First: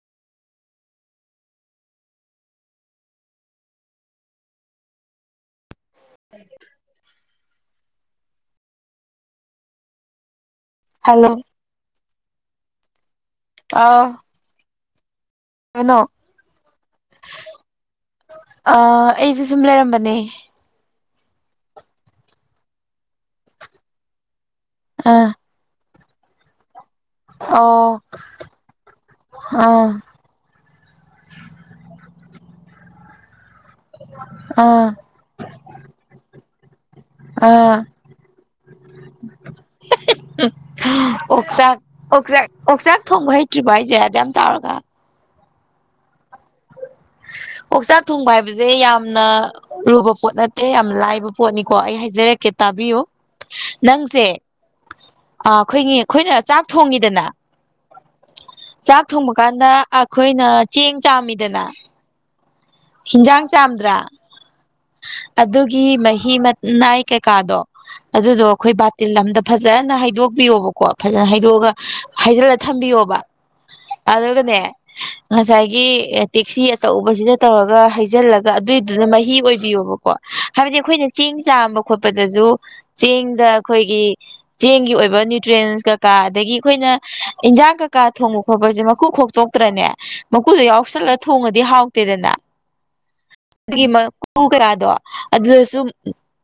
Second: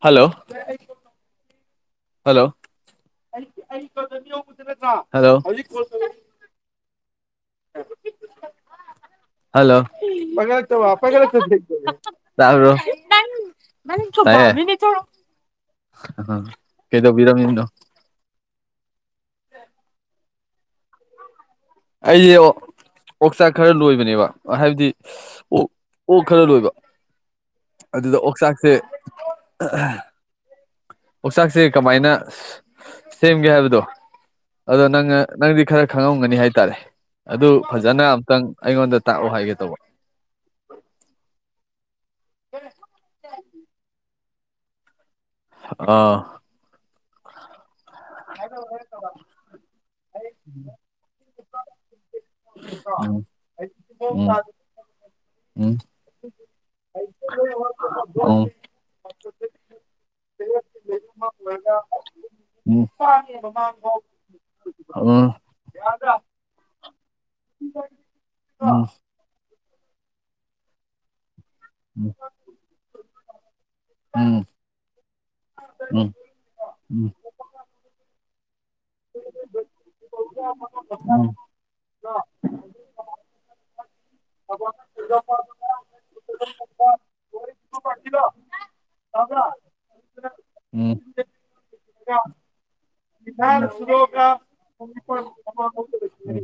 hello ꯍꯂꯣꯣ [inaudible] hello [unintelligible] ꯇꯥꯕꯔꯣ hello ꯑꯥꯎ ꯇꯥꯢꯌꯦ [unintelligible] ꯀꯩꯅꯣ ꯀꯩꯗꯧ ꯕꯤꯔꯃꯤꯅꯣ ꯑ ꯑꯩꯁꯦ ꯁꯨꯝ ꯂꯩꯔꯝꯕꯅꯦ ꯑꯩꯁꯦ ꯑꯣꯛꯆꯥꯛ ꯈꯔ ꯂꯣꯏꯕꯅꯦꯕ ꯍꯥꯏꯕꯗꯤ ꯑꯥ ꯑꯣꯛ ꯑꯣꯛ ꯈꯔ ꯂꯣꯏꯕ ꯑꯣ ꯑꯗꯨꯗ ꯑꯣꯛꯆꯥꯛꯁꯦ ꯑꯥ ꯑꯣꯛꯆꯥꯛꯁꯦ ꯀꯃꯥꯏꯅ ꯁꯦꯝꯒꯦ ꯍꯥꯏꯕꯗꯣ ꯑꯗꯣ ꯑꯥ ꯅꯪꯅ ꯅꯪꯗꯤ ꯈꯔ ꯈꯪꯉꯝꯒꯅꯤ ꯍꯥꯏꯇꯥꯔꯦ ꯑꯗꯨ ꯑꯥ ꯐꯖꯅ ꯑꯃꯨꯛꯇꯪ ꯑꯩꯉꯣꯟꯗ ꯇꯥꯛꯎ ꯍꯥꯏꯒꯦ ꯇꯧꯕ ꯍꯥ ꯑꯣꯥꯛꯆꯥꯛ ꯑꯣꯛꯆꯥꯛ ꯑꯣꯛꯆꯥꯛ ꯊꯣꯡꯕ ꯍꯩꯇ꯭ꯔꯤꯕꫭ ꯍꯥꯏꯁꯦꯗ ꯑꯗꯨꯛ ꯌꯥꯝ ꯆꯥꯎꯔꯒ ꯑꯥ ꯑꯣꯛꯆꯥꯛ ꯊꯣꯡꯕ ꯍꯥꯏꯕꯁꯦ ꯌꯥꯝꯅ ꯂꯨꯕ ꯄꯣꯠ ꯅꯠꯇꯦ ꯌꯥꯝꯅ ꯂꯥꯏꯕ ꯄꯣꯠꯅꯤꯀꯣ ꯑꯩ ꯍꯥꯏꯖꯔꯛꯀꯦ ꯇꯥꯕꯤꯌꯨ ꯎꯝ ꯅꯪꯁꯦ ꯎꯝ ꯑ ꯑꯩꯈꯣꯏꯒꯤ ꯑꯩꯈꯣꯏꯅ ꯆꯥꯛ ꯊꯣꯡꯉꯤꯗꯅ ꯆꯥꯛ ꯊꯣꯡꯕ ꯀꯥꯟꯗ ꯑꯩꯈꯣꯏꯅ ꯆꯦꯡ ꯆꯥꯝꯃꯤꯗꯅ ꯍꯤꯟꯖꯥꯡ ꯆꯥꯝꯗ꯭ꯔꯥ [unintelligible] ꯎꯝ ꯑꯗꯨꯒꯤ ꯃꯍꯤ ꯃꯅꯥꯏ ꯀꯩꯀꯥꯗꯣ ꯑꯗꯨꯗꯣ ꯑꯩꯈꯣꯏ ꯕꯥꯇꯤꯜ ꯑꯝꯗ ꯐꯖꯅ ꯍꯥꯏꯗꯣꯛꯄꯤꯌꯣꯕꯀꯣ ꯐꯖꯅ ꯍꯥꯏꯗꯣꯛꯑꯒ [inaudible] ꯍꯩꯖꯤꯜꯂ ꯊꯝꯕꯤꯌꯣꯕ ꯎꯝ ꯎꯝ ꯎꯝ ꯑꯗꯨꯒꯅꯦ ꯉꯁꯥꯏꯒꯤ ꯎꯝ ꯇꯦꯛꯁꯤ ꯎꯝ ꯑꯆꯧꯕꯁꯤꯗ ꯇꯧꯔꯒ ꯍꯩꯖꯤꯜꯂꯒ ꯑꯗꯨꯏꯗꯨꯅ ꯎꯝ ꯎꯝ ꯃꯍꯤ ꯑꯣꯏꯕꯤꯌꯣꯕꯀꯣ ꯍꯥꯏꯕꯗꯤ ꯑꯩꯈꯣꯏꯅ ꯆꯦꯡ ꯆꯥꯝꯕ ꯈꯣꯠꯄꯗꯁꯨ ꯆꯦꯡꯗ ꯑꯩꯈꯣꯏꯒꯤ ꯆꯦꯡꯒꯤ ꯑꯣꯏꯕ ꯅ꯭ꯌꯨꯇ꯭ꯔꯦꯟꯁ ꯀꯀꯥ ꯑꯗꯒꯤ ꯑꯩꯈꯣꯏꯅ ꯏꯟꯖꯥꯡ ꯀꯀꯥ ꯊꯣꯡꯉ ꯈꫭꯠꯄꯁꯦ ꯃꯈꯨ ꯈꯣꯛꯇꯣꯛꯇ꯭ꯔꯅꯦ ꯃꯀꯨꯗꯣ ꯎꯝ ꯌꯥꯎꯁꯜꯂ ꯊꯣꯡꯉꯗꯤ ꯍꯥꯎꯇꯦꯗꯅ ꯀꯌꯥꯗꯣ ꯑꯗꯨꯗꯁꯨ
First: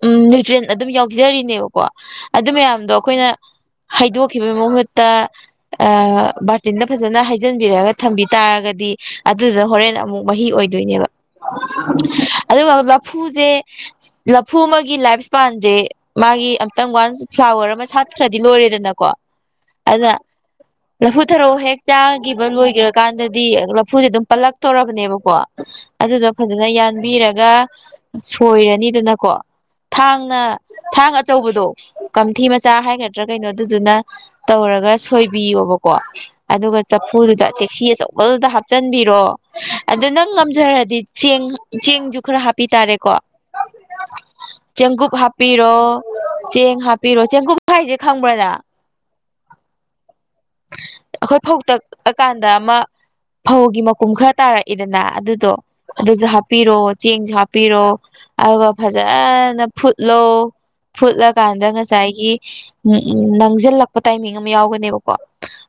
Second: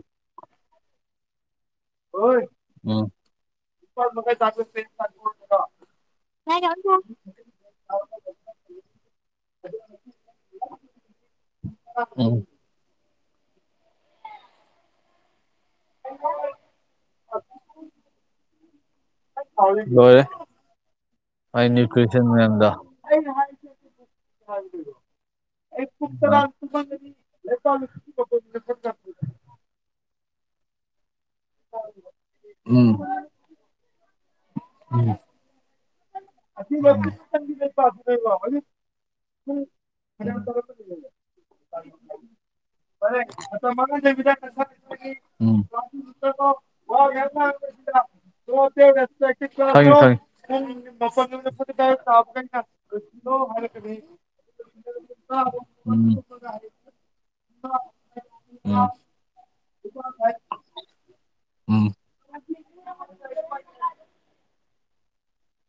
ꯎꯝ ꯅ꯭ꯌꯨꯇ꯭ꯔꯦꯟ ꯑꯗꯨꯝ ꯌꯥꯎꯖꯔꯤꯅꯦꯕꯀꯣ ꯑꯗꯨ ꯃꯌꯥꯝꯗꯣ ꯎꯝ ꯑꯩꯈꯣꯏꯅ ꯍꯩꯗꯣꯛꯈꯤꯕꯒꯤ ꯃꯍꯨꯠꯇ ꯑꯥ ꯕꯥꯔꯇꯤꯟꯗ ꯐꯖꯅ ꯍꯩꯖꯤꯟꯕꯤꯔꯛꯑꯒ ꯊꯝꯕꯤ ꯇꯥꯔꯒꯗꯤ ꯑꯗꯨꯗꯨꯅ ꯍꯣꯔꯦꯟ ꯑꯃꯨꯛ ꯃꯍꯤ ꯑꯣꯏꯗꯣꯏꯅꯦꯕ ꯎꯝ ꯑꯗꯨꯒ ꯂꯐꯨꯖꯦ ꯂꯐꯨ ꯑꯃꯒꯤ ꯂꯥꯏꯐ ꯏꯁꯄꯥꯟꯖꯦ ꯃꯥꯒꯤ ꯑꯝꯇꯪ ꯋꯥꯟ ꯐ꯭ꯂꯥꯋꯔ ꯑꯃ ꯁꯥꯠꯈ꯭ꯔꯗꯤ ꯂꯣꯏꯔꯦꯗꯅꯀꯣ ꯑꯗꯨꯅ ꯂꯣꯏꯔꯦ ꯂꯐꯨ ꯊꯔꯣ ꯑꯩ ꯍꯦꯛ ꯅ꯭ꯌꯨꯇ꯭ꯔꯤꯁꯟ ꯆꯥꯒꯤꯕ ꯃꯌꯥꯝꯗꯣ ꯂꯣꯏꯒꯔꯀꯥꯟꯗꯗꯤ ꯂꯐꯨꯖꯩ ꯑꯗꯨꯝ ꯄꯜꯂꯛ ꯇꫭꯔꯕꯅꯦꯕꯀꯣ ꯑꯗꯨꯗꯣ ꯐꯖꯅ ꯌꯥꯟꯕꯤꯔꯒ ꯁꯣꯏꯔꯅꯤꯗꯅꯀꯣ ꯊꯥꯡꯅ ꯊꯥꯡ ꯑꯆꯧꯕꯗꯣ ꯀꯝꯊꯤ ꯃꯆꯥ ꯎꯝ ꯍꯥꯏꯒꯗ꯭ꯔꯥ ꯀꯩꯅꯣ ꯑꯗꯨꯗꯨꯅ ꯇꯧꯔꯒ ꯎꯝ ꯁꯣꯏ ꯕꯤꯌꯣꯕꯀꯣ ꯑꯗꯨꯒ ꯆꯐꯨꯗꯨꯗ ꯇꯦꯛꯁꯤ ꯑꯆꯧꯕꯗꯨꯗ ꯍꯥꯞꯆꯟꯕꯤꯔꯣ ꯑꯗꯨ ꯅꯪ ꯉꯝꯖꯔꯗꯤ ꯆꯦꯡ ꯆꯦꯡꯖꯨ ꯈꯔ ꯍꯥꯞꯄꯤ ꯇꯥꯔꯦꯀꯣ ꯆꯦꯡꯀꯨꯞ ꯎꯝ ꯍꯥꯞꯄꯤꯔꯣ ꯆꯦꯡ ꯍꯥꯞꯄꯤꯔꯣ ꯆꯦꯡꯀꯨꯞ ꯍꯥꯏꯖꯩ ꯈꯪꯕ꯭ꯔ ꯅꯪ ꯇꯥꯢ [unintelligible] ꯑꯩꯈꯣꯏ ꯐꯧ ꯇꯛꯑꯀꯥꯟꯗ ꯑꯃ ꯐꯧꯒꯤ ꯃꯀꯨꯝ ꯈꯔ ꯇꯥꯔꯛꯏꯗꯅ ꯑꯗꯨꯗꯣ ꯑꯗꯨꯁꯨ ꯍꯥꯞꯄꯤꯔꯣ ꯆꯦꯡꯖꯨ ꯍꯥꯞꯄꯤꯔꯣ ꯑꯗꯨꯒ ꯐꯖꯅ ꯐꯨꯠꯂꯣ ꯐꯨꯠꯂꯀꯥꯟꯗ ꯎꯝ ꯉꯁꯥꯏꯒꯤ ꯎꯝ ꯅꯪꯖꯤꯜꯂꯛꯄ ꯇꯥꯏꯃꯤꯡ ꯑꯃ ꯌꯥꯎꯒꯅꯦꯕ ꯀꫭ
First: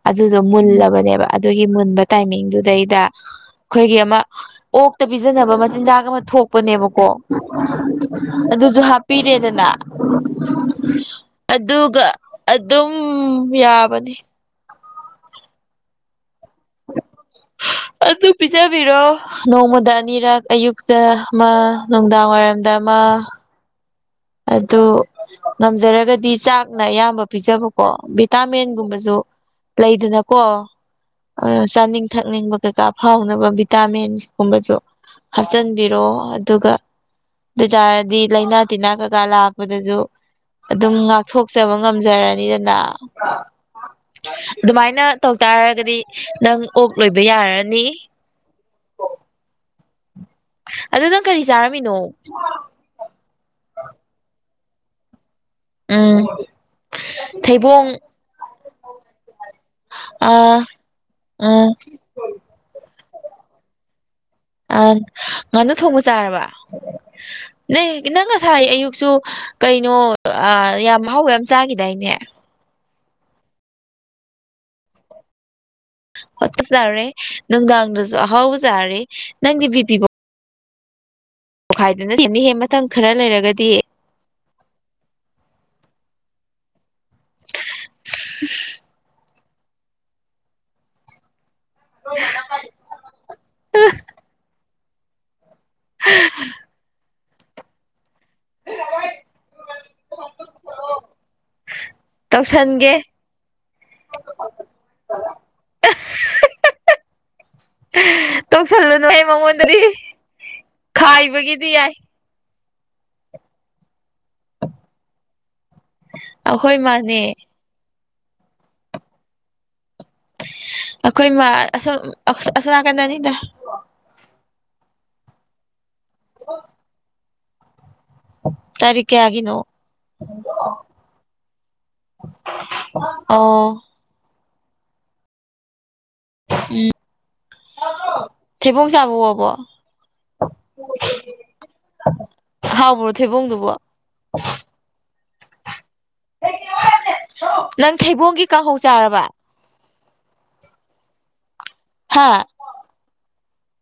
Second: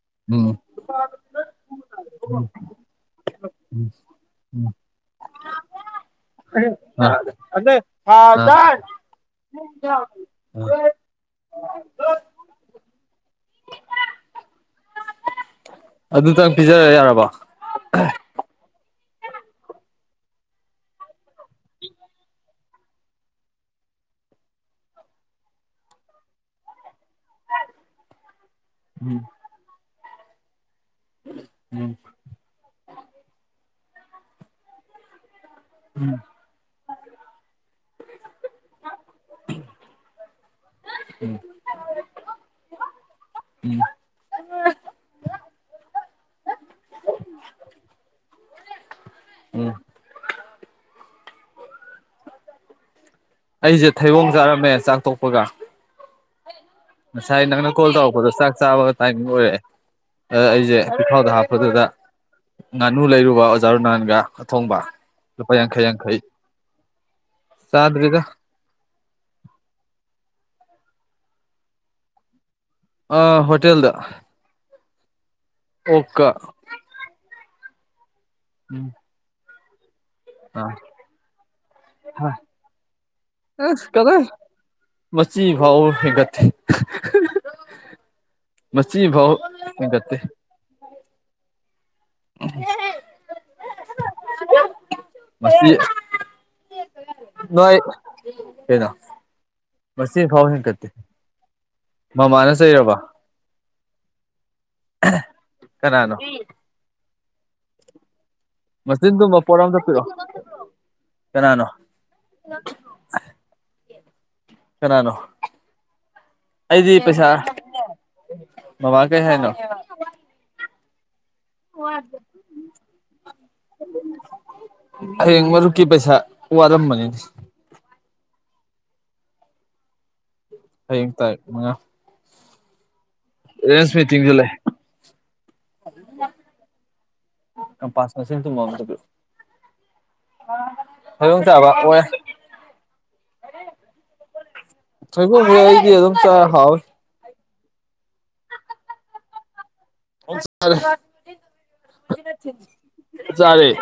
ꯑꯗꯨꯗꯣ ꯎꯝ ꯎꯝ ꯃꯨꯜꯂꯕꯅꯦꯕ ꯑꯗꯨꯒꯤ ꯃꯨꯟꯕ ꯇꯥꯏꯃꯤꯡꯗꯨꯗꯩꯗ ꯑꯩꯈꯣꯏꯒꯤ ꯑꯃ ꯑꯣꯛꯇ ꯄꯤꯖꯅꯕ ꯃꯆꯤꯟꯖꯥꯛ ꯑꯃ ꯊꯣꯛꯄꯅꯦꯕꯀꯣ ꯑꯗꯨꯁꯨ ꯍꯥꯞꯄꯤꯔꯦꯗꯅ ꯑꯗꯨꯒ ꯑꯗꯨꯝ ꯌꯥꯕꯅꯤ ꯑꯗꯨ ꯇꯛ ꯄꯤꯖꯔ ꯌꯥꯔꯕꯣ ꯑꯗꯨ ꯄꯤꯖꯕꯤꯔꯣ ꯅꯣꯡꯃꯗ ꯑꯅꯤꯔꯛ ꯑꯌꯨꯛꯇ ꯑꯃ ꯅꯨꯡꯗꯥꯡꯋꯥꯏꯔꯝꯗ ꯑꯃ ꯑꯗꯨ ꯉꯝꯖꯔꯒꯗꯤ ꯆꯥꯛꯅ ꯑꯌꯥꯝꯕ ꯄꯤꯖꯕꯀꯣ ꯎꯝ ꯚꯤꯇꯥꯃꯦꯟꯒꯨꯝꯕꯖꯨ ꯂꯩꯗꯅꯀꯣ ꯑꯗꯨꯅ ꯎꯝ ꯆꯥꯅꯤꯡ ꯊꯛꯅꯤꯡꯕ ꯀꯩꯀꯥ ꯐꯥꯎꯅꯕ ꯚꯤꯇꯥꯃꯤꯟꯁ ꯀꯨꯝꯕꯁꯨ ꯍꯥꯞꯆꯟꯕꯤꯔꯣ ꯑꯗꯨꯒ ꯑꯗꯨꯏ ꯇꯥꯔꯗꯤ ꯂꯥꯏꯅꯥ ꯇꯤꯟꯅꯥ ꯀꯀꯥ ꯂꯥꯛꯄꯗꯖꯨ ꯑꯗꯨꯝ ꯉꯥꯛꯊꯣꯛꯆꯕ ꯉꯝꯖꯔꯅꯤꯗꯅ ꯎꯝ ꯑꯗꯨꯃꯥꯏꯅ ꯇꯧꯇꯥꯔꯒꯗꯤ ꯅꯪ ꯑꯣꯛ ꯂꯣꯏꯕ ꯌꯥꯔꯅꯤ ꯎꯝ ꯑꯗꯨ ꯅꯪ ꯀꯔꯤ ꯆꯥꯔꯝꯃꯤꯅꯣ ꯑꯩꯖꯦ ꯊꯩꯕꯣꯡ ꯆꯥꯔꯝꯃꯦ ꯆꯥꯛꯊꯣꯛꯄꯒ ꯎꯝ ꯉꯁꯥꯏ ꯅꯪꯅ ꯊꯩꯕꯣꯡ ꯀꯣꯜ ꯇꯧꯔꯛꯄꯗꯣ ꯆꯥꯛ ꯆꯥꯕꯒ ꯇꯥꯏꯃꯤꯡ ꯑꯣꯏꯔꯛꯑꯦ ꯑꯗ ꯑ ꯑꯩꯁꯦ ꯄꯤꯈꯥꯎꯗ ꯎꯝ ꯍꯥꯞꯄꯗꯨꯗ ꯉꯥꯅꯨ ꯂꯩꯔꯨꯕ ꯑꯣꯖꯥ ꯔꯨꯅꯥꯟꯒ ꯑꯊꯣꯡꯕ ꯑ ꯂꯨꯄꯥ ꯉꯅꯣ ꯌꯥꯡꯈꯩ ꯊꯣꯡꯕ ꯌꯥꯡꯈꯩ ꯆꯥꯔꯕ ꯅꯪꯅ ꯆꯥꯗ꯭ꯔꯤꯗ ꯉꯁꯥꯏ ꯑꯌꯨꯛꯁꯨ ꯀꯩꯅꯣ ꯌꯥꯝ ꯑ ꯍꯥꯎꯕ ꯌꯥꯝ ꯆꯥꯈꯤꯗꯥꯏꯅꯦ ꯑ ꯍꯣꯇꯦꯜꯗ ꯑꯣꯛꯀ ꯆꯔꯦ ꯅꯨꯡꯗꯥꯡꯗꯁꯨ ꯑꯍꯥꯎ ꯆꯥꯔꯦ ꯅꯪꯒꯤ ꯕꯤ ꯄꯤ ꯑ ꯄꯣꯛꯈꯥꯏꯗꯅ ꯁꯤꯦꯅꯤꯍꯦ ꯃꯇꯝ ꯈꯔ ꯂꯩꯔꯒꯗꯤ ꯀꯗ ꯃꯆꯤ ꯐꯥꯎꯥꯕ ꯍꯩꯟꯒꯠꯇꯦ ꯃꯁꯤꯕꯧ ꯏꯒꯠꯇꯦ [unintelligible] ꯎꯝ ꯅꯥꯏ ꯀꯩꯅ ꯃꯁꯤ ꯐꯥꯎ ꯃꯃꯥꯅ ꯇꯧꯁꯟꯒꯦ ꯆꯩꯔꯕ ꯀꯅꯅꯣ ꯇꯣꯛꯁꯜꯂꯨꯅꯨꯍꯦ ꯃꯆꯤꯟꯗꯨꯃ ꯄꯣꯠ ꯃꯉꯣꯟꯗꯗꯤ ꯑꯝꯇ ꯄꯤꯔꯛꯑꯣ ꯀꯅꯥꯅꯣ ꯈꯥꯏꯕꯒꯤꯗꯤ ꯌꯥꯏ [unintelligible] ꯀꯅꯥꯅꯣ ꯑꯩꯈꯣꯏ ꯑꯩꯗꯤ ꯃꯥꯅꯦ ꯄꯩꯁꯥ ꯃꯃ ꯀꯩ ꯍꯥꯏꯅꯣ ꯑꯩꯈꯣꯏ ꯃꯥ ꯑꯁꯣꯝ ꯑꯁꯣꯝ ꯅꯥꯀꯟꯗꯅꯤꯗ ꯍꯌꯦꯡ ꯃꯔꯨꯞꯀꯤ ꯄꯩꯁꯥ ꯋꯥꯔꯝꯕꯅꯤꯗ ꯇꯔꯤꯛ ꯀꯌꯥꯒꯤꯅꯣ ꯍꯌꯦꯡ ꯇꯥꯏ ꯃꯉ [unintelligible] ꯔꯁꯃꯤꯇ ꯨꯂꯥꯏ ꯎꯝ ꯊꯨꯝꯕ ꯑꯝꯇ ꯊꯩꯕꯣꯡ ꯄꯤꯔꯛꯎ ꯆꯕꯥ ꯑꯣꯛꯑꯕꯣ ꯊꯣꯏꯗꯣꯡ ꯆꯥꯕ ꯑꯣꯏ ꯍꯥꯎꯕꯔꯣ ꯊꯩꯕꯨꯡꯗꯨꯕꯣ ꯊꯣꯏꯕꯨꯝꯁꯦ ꯑꯩꯗꯤ ꯑꯗꯨꯝ ꯆ ꯍꯥꯎꯋꯤ ꯅꯪ ꯊꯩꯕꯣꯡꯒꯤ ꯀꯥꯡꯍꯧ ꯆꯥꯔꯕ ꯆꯔꯦ ꯍꯥꯥ ꯆꯔꯦ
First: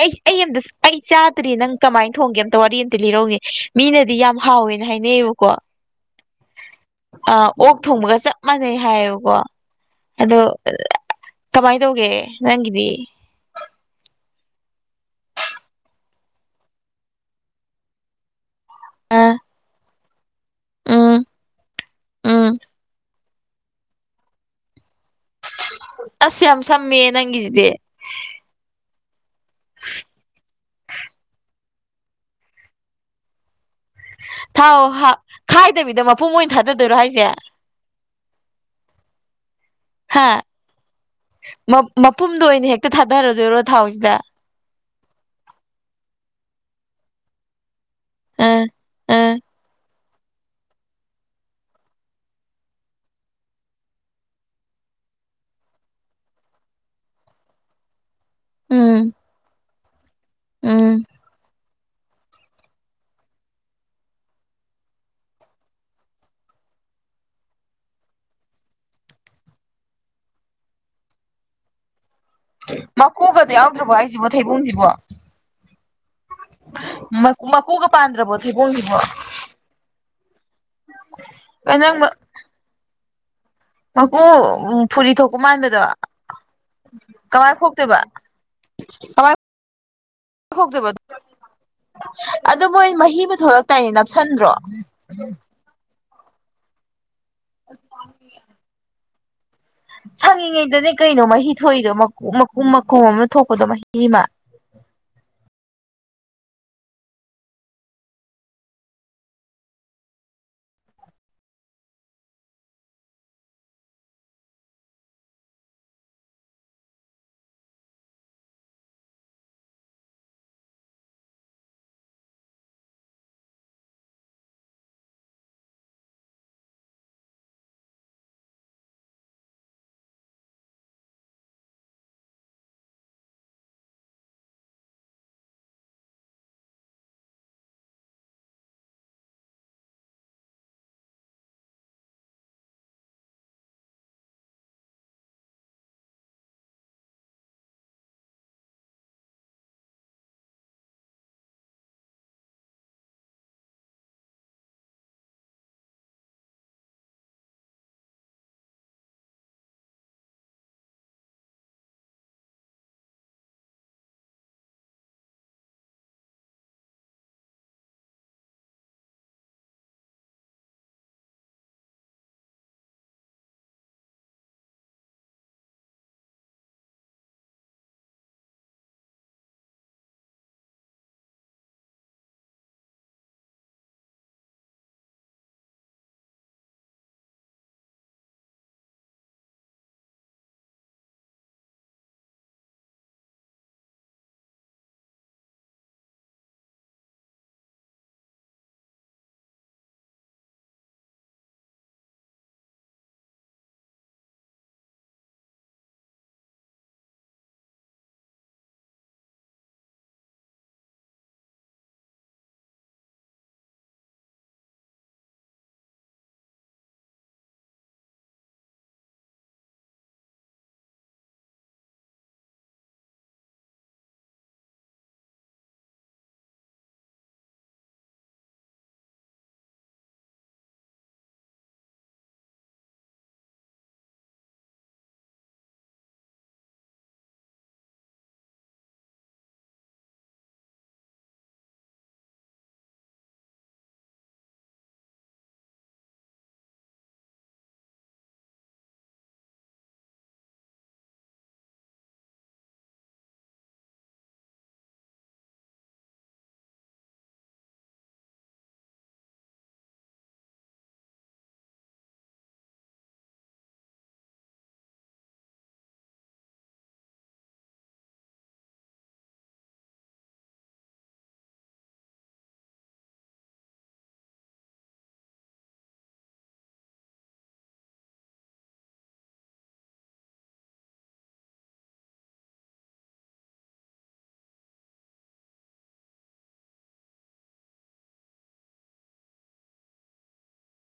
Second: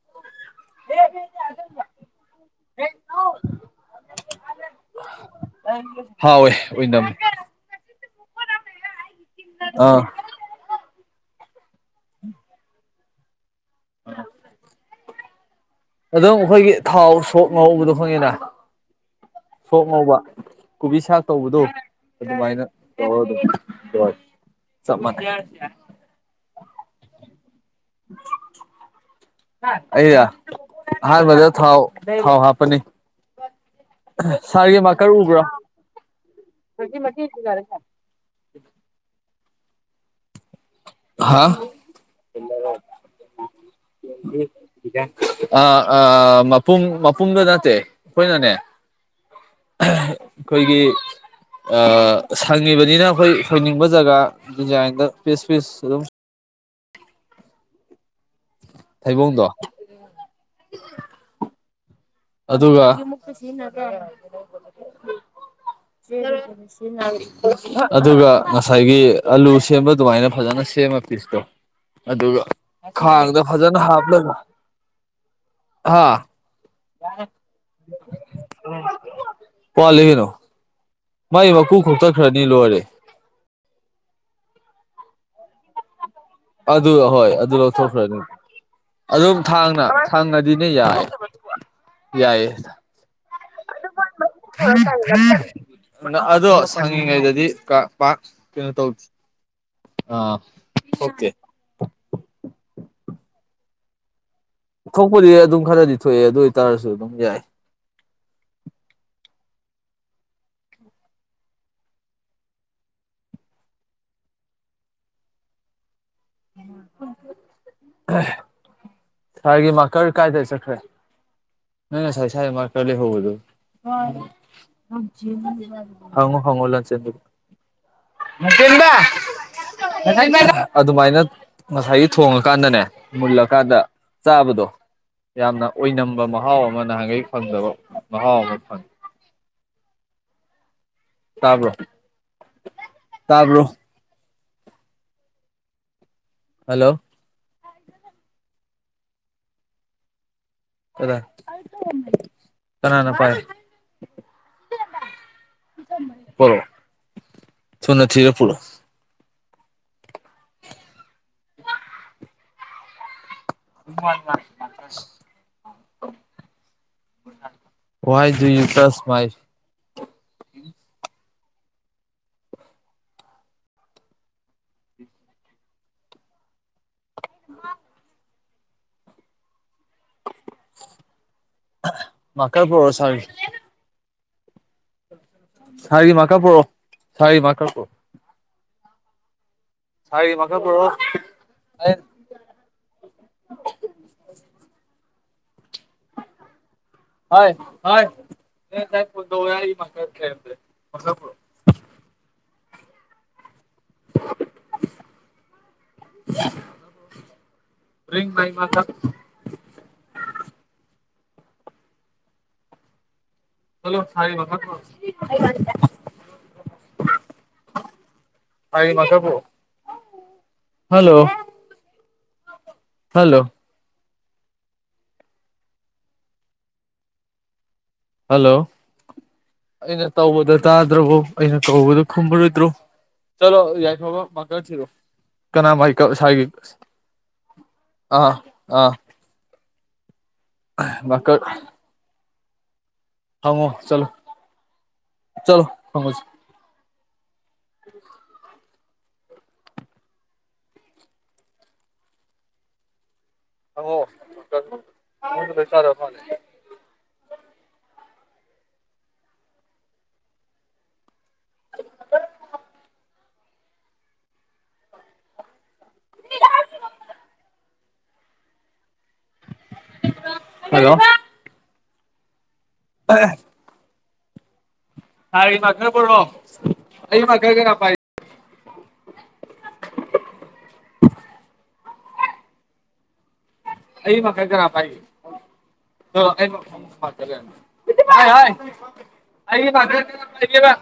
ꯑꯩ ꯑꯩ ꯑꯇ ꯑꯩ ꯆꯥꯗ꯭ꯔꯤ ꯅꯪ ꯀꯃꯥꯏꯅ ꯊꯣꯡꯒꯦ ꯑꯝꯇ ꯋꯥꯔꯤ ꯑꯃꯝꯇ ꯂꯤꯔꯧꯏꯦ ꯃꯤꯅꯗꯤ ꯌꯥꯝ ꯍꯥꯎꯋꯦꯅ ꯍꯥꯏꯅꯩꯌꯦꯕꯀꯣ ꯍꯥꯎꯋꯦ ꯑꯣꯏꯅꯝꯃꯦ ꯑ ꯑꯣꯛ ꯊꯣꯡꯕꯒ ꯆꯞ ꯃꯥꯟꯅꯩ ꯍꯥꯏꯌꯦꯕꯀꯣ ꯑꯥ ꯑꯗꯣ ꯀꯃꯥꯏ ꯇꯧꯒꯦ ꯅꯪꯒꯤꯗꯤ [unintelligible] ꯑꯗꯨꯝ ꯑꯩꯈꯣꯏꯒꯤ ꯊꯥꯎ ꯁꯣꯛ ꯉꯧꯕꯗꯣ ꯈꯪꯉꯤꯅ ꯑ ꯁꯣꯛ ꯉꯧꯕ ꯀꯨꯕꯤ ꯁꯥꯛ ꯎꯝ ꯇꯧꯕꯗꯣ ꯎꯝ ꯑꯗꯨꯃꯥꯏꯅ ꯇꯧꯔꯣ ꯑꯗꯨꯝ ꯂꯣꯢꯔꯦ ꯆꯞ ꯃꯥꯅꯩ ꯑꯁ ꯌꯥꯝ ꯁꯃꯦ ꯍꯦ ꯅꯪꯒꯤꯖꯤꯗꯤ ꯑꯩꯌ ꯑꯍꯥꯟꯕꯗ ꯊꯥꯎ ꯊꯥꯎ ꯍꯥꯞꯄꯅꯤ ꯊꯥꯎ ꯁꯥꯔꯒꯤ ꯃꯥꯔꯀꯔ ꯎꯕ꯭ꯔꯣ ꯍꯥꯞ-ꯈꯥꯏꯗꯕꯤꯗ ꯃꯄꯨꯡ ꯑꯣꯏꯅ ꯊꯥꯗꯗꯣꯏꯔꯣ ꯍꯥꯏꯁꯦ ꯍꯥ ꯍꯥ ꯃꯄꯨꯝꯗꯣ ꯑꯣꯏꯅ ꯍꯦꯛꯇ ꯊꯥꯗꯔꯗꯣꯏꯔꯣ ꯊꯥꯎꯁꯤꯗ ꯑ ꯑ ꯃꯄꯨꯡ ꯃꯄꯨꯡꯗꯨ ꯅꯠꯇꯦ ꯑꯩꯈꯣꯏꯅꯅꯦ ꯑꯥ ꯑꯥ ꯑꯩꯈꯣꯏꯒꯤ ꯁꯪꯉꯤꯕꯅꯤꯅ ꯑꯩꯈꯣꯏ ꯍꯪꯅꯤꯡꯕ ꯖꯒꯥ ꯗꯤꯖꯥꯏꯟꯗ ꯄꯤꯁ ꯄꯤꯁ ꯑꯗꯨꯝ ꯎꯝ ꯊꯩꯕꯣꯡꯗꯣ ꯎꯝ ꯑꯗꯨꯒ [unintelligible] ꯑꯗꯨꯒ ꯉꯁꯥꯏꯒꯤ ꯑꯂꯨ ꯁꯦꯝꯕ ꯑꯗꯨꯃꯥꯏꯅ ꯐꯖꯅ ꯁꯦꯝꯃ ꯄꯤꯁꯇꯣ ꯑꯗꯨꯒ ꯈꯥꯡꯗ ꯃꯀꯨꯒꯗꯤ ꯐꯖꯅ ꯌꯥꯎꯗ꯭ꯔꯕꯣ ꯑꯩꯁꯤꯕꯣ ꯊꯩꯕꫭꯡꯁꯤꯕꯨ ꯍꯥꯥ ꯃ ꯃꯀꯣꯛꯀ ꯄꯥꯟꯗ꯭ꯔꯕꫭ ꯊꯩꯕꯣꯡꯁꯤꯕꯨ ꯋꯥꯠꯂꯤ ꯀꯩꯅꯣ ꯃꯥꯏ ꯃꯀꯨ ꯈꯣꯛꯇꯠꯈ꯭ꯔꯗꯤ ꯂꯣꯏꯔꯦ ꯃꯀꯨ ꯐꯨꯔꯤ ꯊꯣꯛꯄ ꯃꯥꯟꯕꯗꯣ ꯑꯗꯨ ꯍꯣꯏ ꯑꯗꯨ ꯀꯃꯥꯏꯅ ꯈꯣꯛꯇꯣꯏꯕ ꯂꯧꯊꯣꯛꯈꯔꯅꯤ ꯀꯃꯥꯏ ꯑꯗꯨꯝ ꯊꯥꯡꯅ ꯊꯥꯡꯉꯗꯤꯅꯦ ꯌꯥꯏ ꯌꯥꯏꯌꯦ ꯑꯗꯨ ꯃꯣꯏ ꯃꯍꯤꯃꯥ ꯊꯣꯛꯂꯛꯇꯥꯏꯅꯦ ꯅꯞꯁꯟꯗ꯭ꯔꯣ ꯑꯗꯣ ꯁꯪꯉꯤꯉꯩꯗꯗꯤ ꯀꯥ ꯄꯥꯛ ꯀꯩꯅꯣ ꯇꯧꯗ ꯁꯪꯉꯤꯉꯩꯗꯅꯦ ꯀꯩꯅꯣ ꯃꯍꯤ ꯊꯣꯛꯏꯗꯣ ꯃꯀꯨꯝ ꯃꯈꯀꯨꯝ ꯑꯃ ꯊꯣꯛꯄꯗꯣ ꯃꯍꯤ ꯑꯃ ꯊꯣꯛꯄꯗꯤ ꯑꯗꯨꯝ ꯈꯔꯗꯤ ꯊꯣꯛꯑꯦ ꯑꯗꯨ ꯑꯣꯏꯇꯥꯔꯁꯨ ꯑꯗꯨꯝ ꯌꯥꯏ [inaudible] ꯁꯥꯔꯒꯤ ꯃꯥꯀꯔ ꯀꯥꯏꯗꯥ ꯆꯠꯈꯔꯦ ꯅꫭꯏꯅꯥ ꯉꯁꯥꯏ ꯁꯥꯏꯗ ꯃꯥꯔꯀꯔ ꯂꯩꯍꯧꯕꯗꯨ ꯍꯪꯉꯨ ꯍꯪꯉꯨ ꯂꯥꯟꯆꯦꯟꯕꯗꯨ [unintelligible] ꯂꯥꯟꯆꯦꯟꯕ [unintelligible] ꯑꯗꯨꯃꯥꯏꯅ ꯉꯁꯥꯏꯒꯤ ꯊꯣꯡꯉꯀꯥꯟꯗꯅꯦ ꯃꯨꯜꯂꯀꯥꯟꯗ ꯆꯥꯕꯗꯣ ꯌꯥꯝꯅ ꯑꯣꯏꯝꯕ ꯃꯍꯥꯎ ꯑꯃ ꯅꯍꯥꯟꯒꯩ ꯐꯪꯗꯕ ꯃꯍꯥꯎ ꯑꯃ ꯐꯪꯏꯤ ꯇꯥꯕ꯭ꯔꯣ ꯇꯥꯕ꯭ꯔꯣ ꯍꯜꯂꯣ ꯀꯗꯥꯢ ꯀꯅꯥꯅ ꯄꯥꯏ ꯄꯨꯔꯛꯑꫭ ꯊꯨꯅ ꯊꯤꯔ ꯄꯨꯔꯛꯑꫭ ꯎꯝ ꯋꯥ [unintelligible] ꯋꯥꯥꯏ ꯗꯨ ꯌꯨ ꯇꯥꯁ ꯃꯥꯥꯏ [unintelligible] ꯃꯥꯛꯀꯔ ꯄꯣꯔꯣꯛꯑꫭ ꯁꯥꯔꯒꯤ ꯁꯥꯔꯒꯤ ꯃꯥꯛꯀꯔ ꯄꯨꯔꯛꯑꫭ ꯁꯔꯤ ꯃꯥꯛꯀꯔ ꯄꯨꯔꯛꯑꫭ ꯁꯥꯏꯒꯤ ꯃꯥꯛꯀꯔ ꯄꯨꯔꯛꯑꫭ ꯍꯣꯏ ꯍꯣꯏ ꯑꯩꯅ ꯉꯁꯥꯏ ꯐꫭꯟ ꯇꯧꯕꯗ ꯑꯩꯒꯤ ꯃꯥꯛꯀꯔ ꯂꯩꯔꯝꯗꯔꯦ ꯃꯥꯛꯀꯔ ꯄꯨꯔꯛꯑꯦ [unintelligible] ꯔꯤꯡ ꯕꯥꯏ ꯃꯊꯥꯛ ꯍꯂꯣ ꯁꯥꯔꯒꯤ ꯃꯊꯥꯛ [unintelligible] ꯁꯥꯔꯒꯤ ꯃꯥꯛꯀꯔ ꯄꯨꯔꯛꯑꫭ ꯍꯜꯂꯣ ꯍꯜꯂꯣ ꯍꯜꯂꯣ ꯑꯩꯅ ꯇꯧꯕꯗ ꯇꯥꯗ꯭ꯔꯕꯣ ꯑꯩꯅ ꯀꯧꯕꯗꫭ ꯈꯨꯝꯃꯔꯣꯏꯗ꯭ꯔꯣ ꯆꯠꯂꯣ ꯌꯥꯏꯐꯥꯕ ꯃꯥꯛꯀꯔ ꯊꯤꯔꯛꯑꫭ ꯀꯅꯥ ꯃꯥꯏꯀꯥ [unintelligible] ꯑꯥ ꯑꯥ ꯃꯥꯛꯀꯔ ꯍꯪꯉꯣ ꯆꯂꯣ ꯆꯂꯣ ꯍꯪꯉꯨꯆꯣ [inaudible] [unintelligible] ꯃꯥꯅꯦ [unintelligible] ꯍꯜꯂꯣ [unintelligible] ꯍꯩ ꯃꯥꯛꯀꯔ ꯄꯣꯔꯣꯛ ꯑꯩ ꯃꯥꯛꯀꯔ ꯀꯅꯥ ꯄꯥꯏ ꯑꯩꯒꯤ ꯃꯥꯛꯀꯔ ꯀꯅꯥ ꯄꯥꯏꯒꯦ ꯍ ꯍꯥꯏ ꯑꯩꯒꯤ ꯂꯩꯒꯦꯕ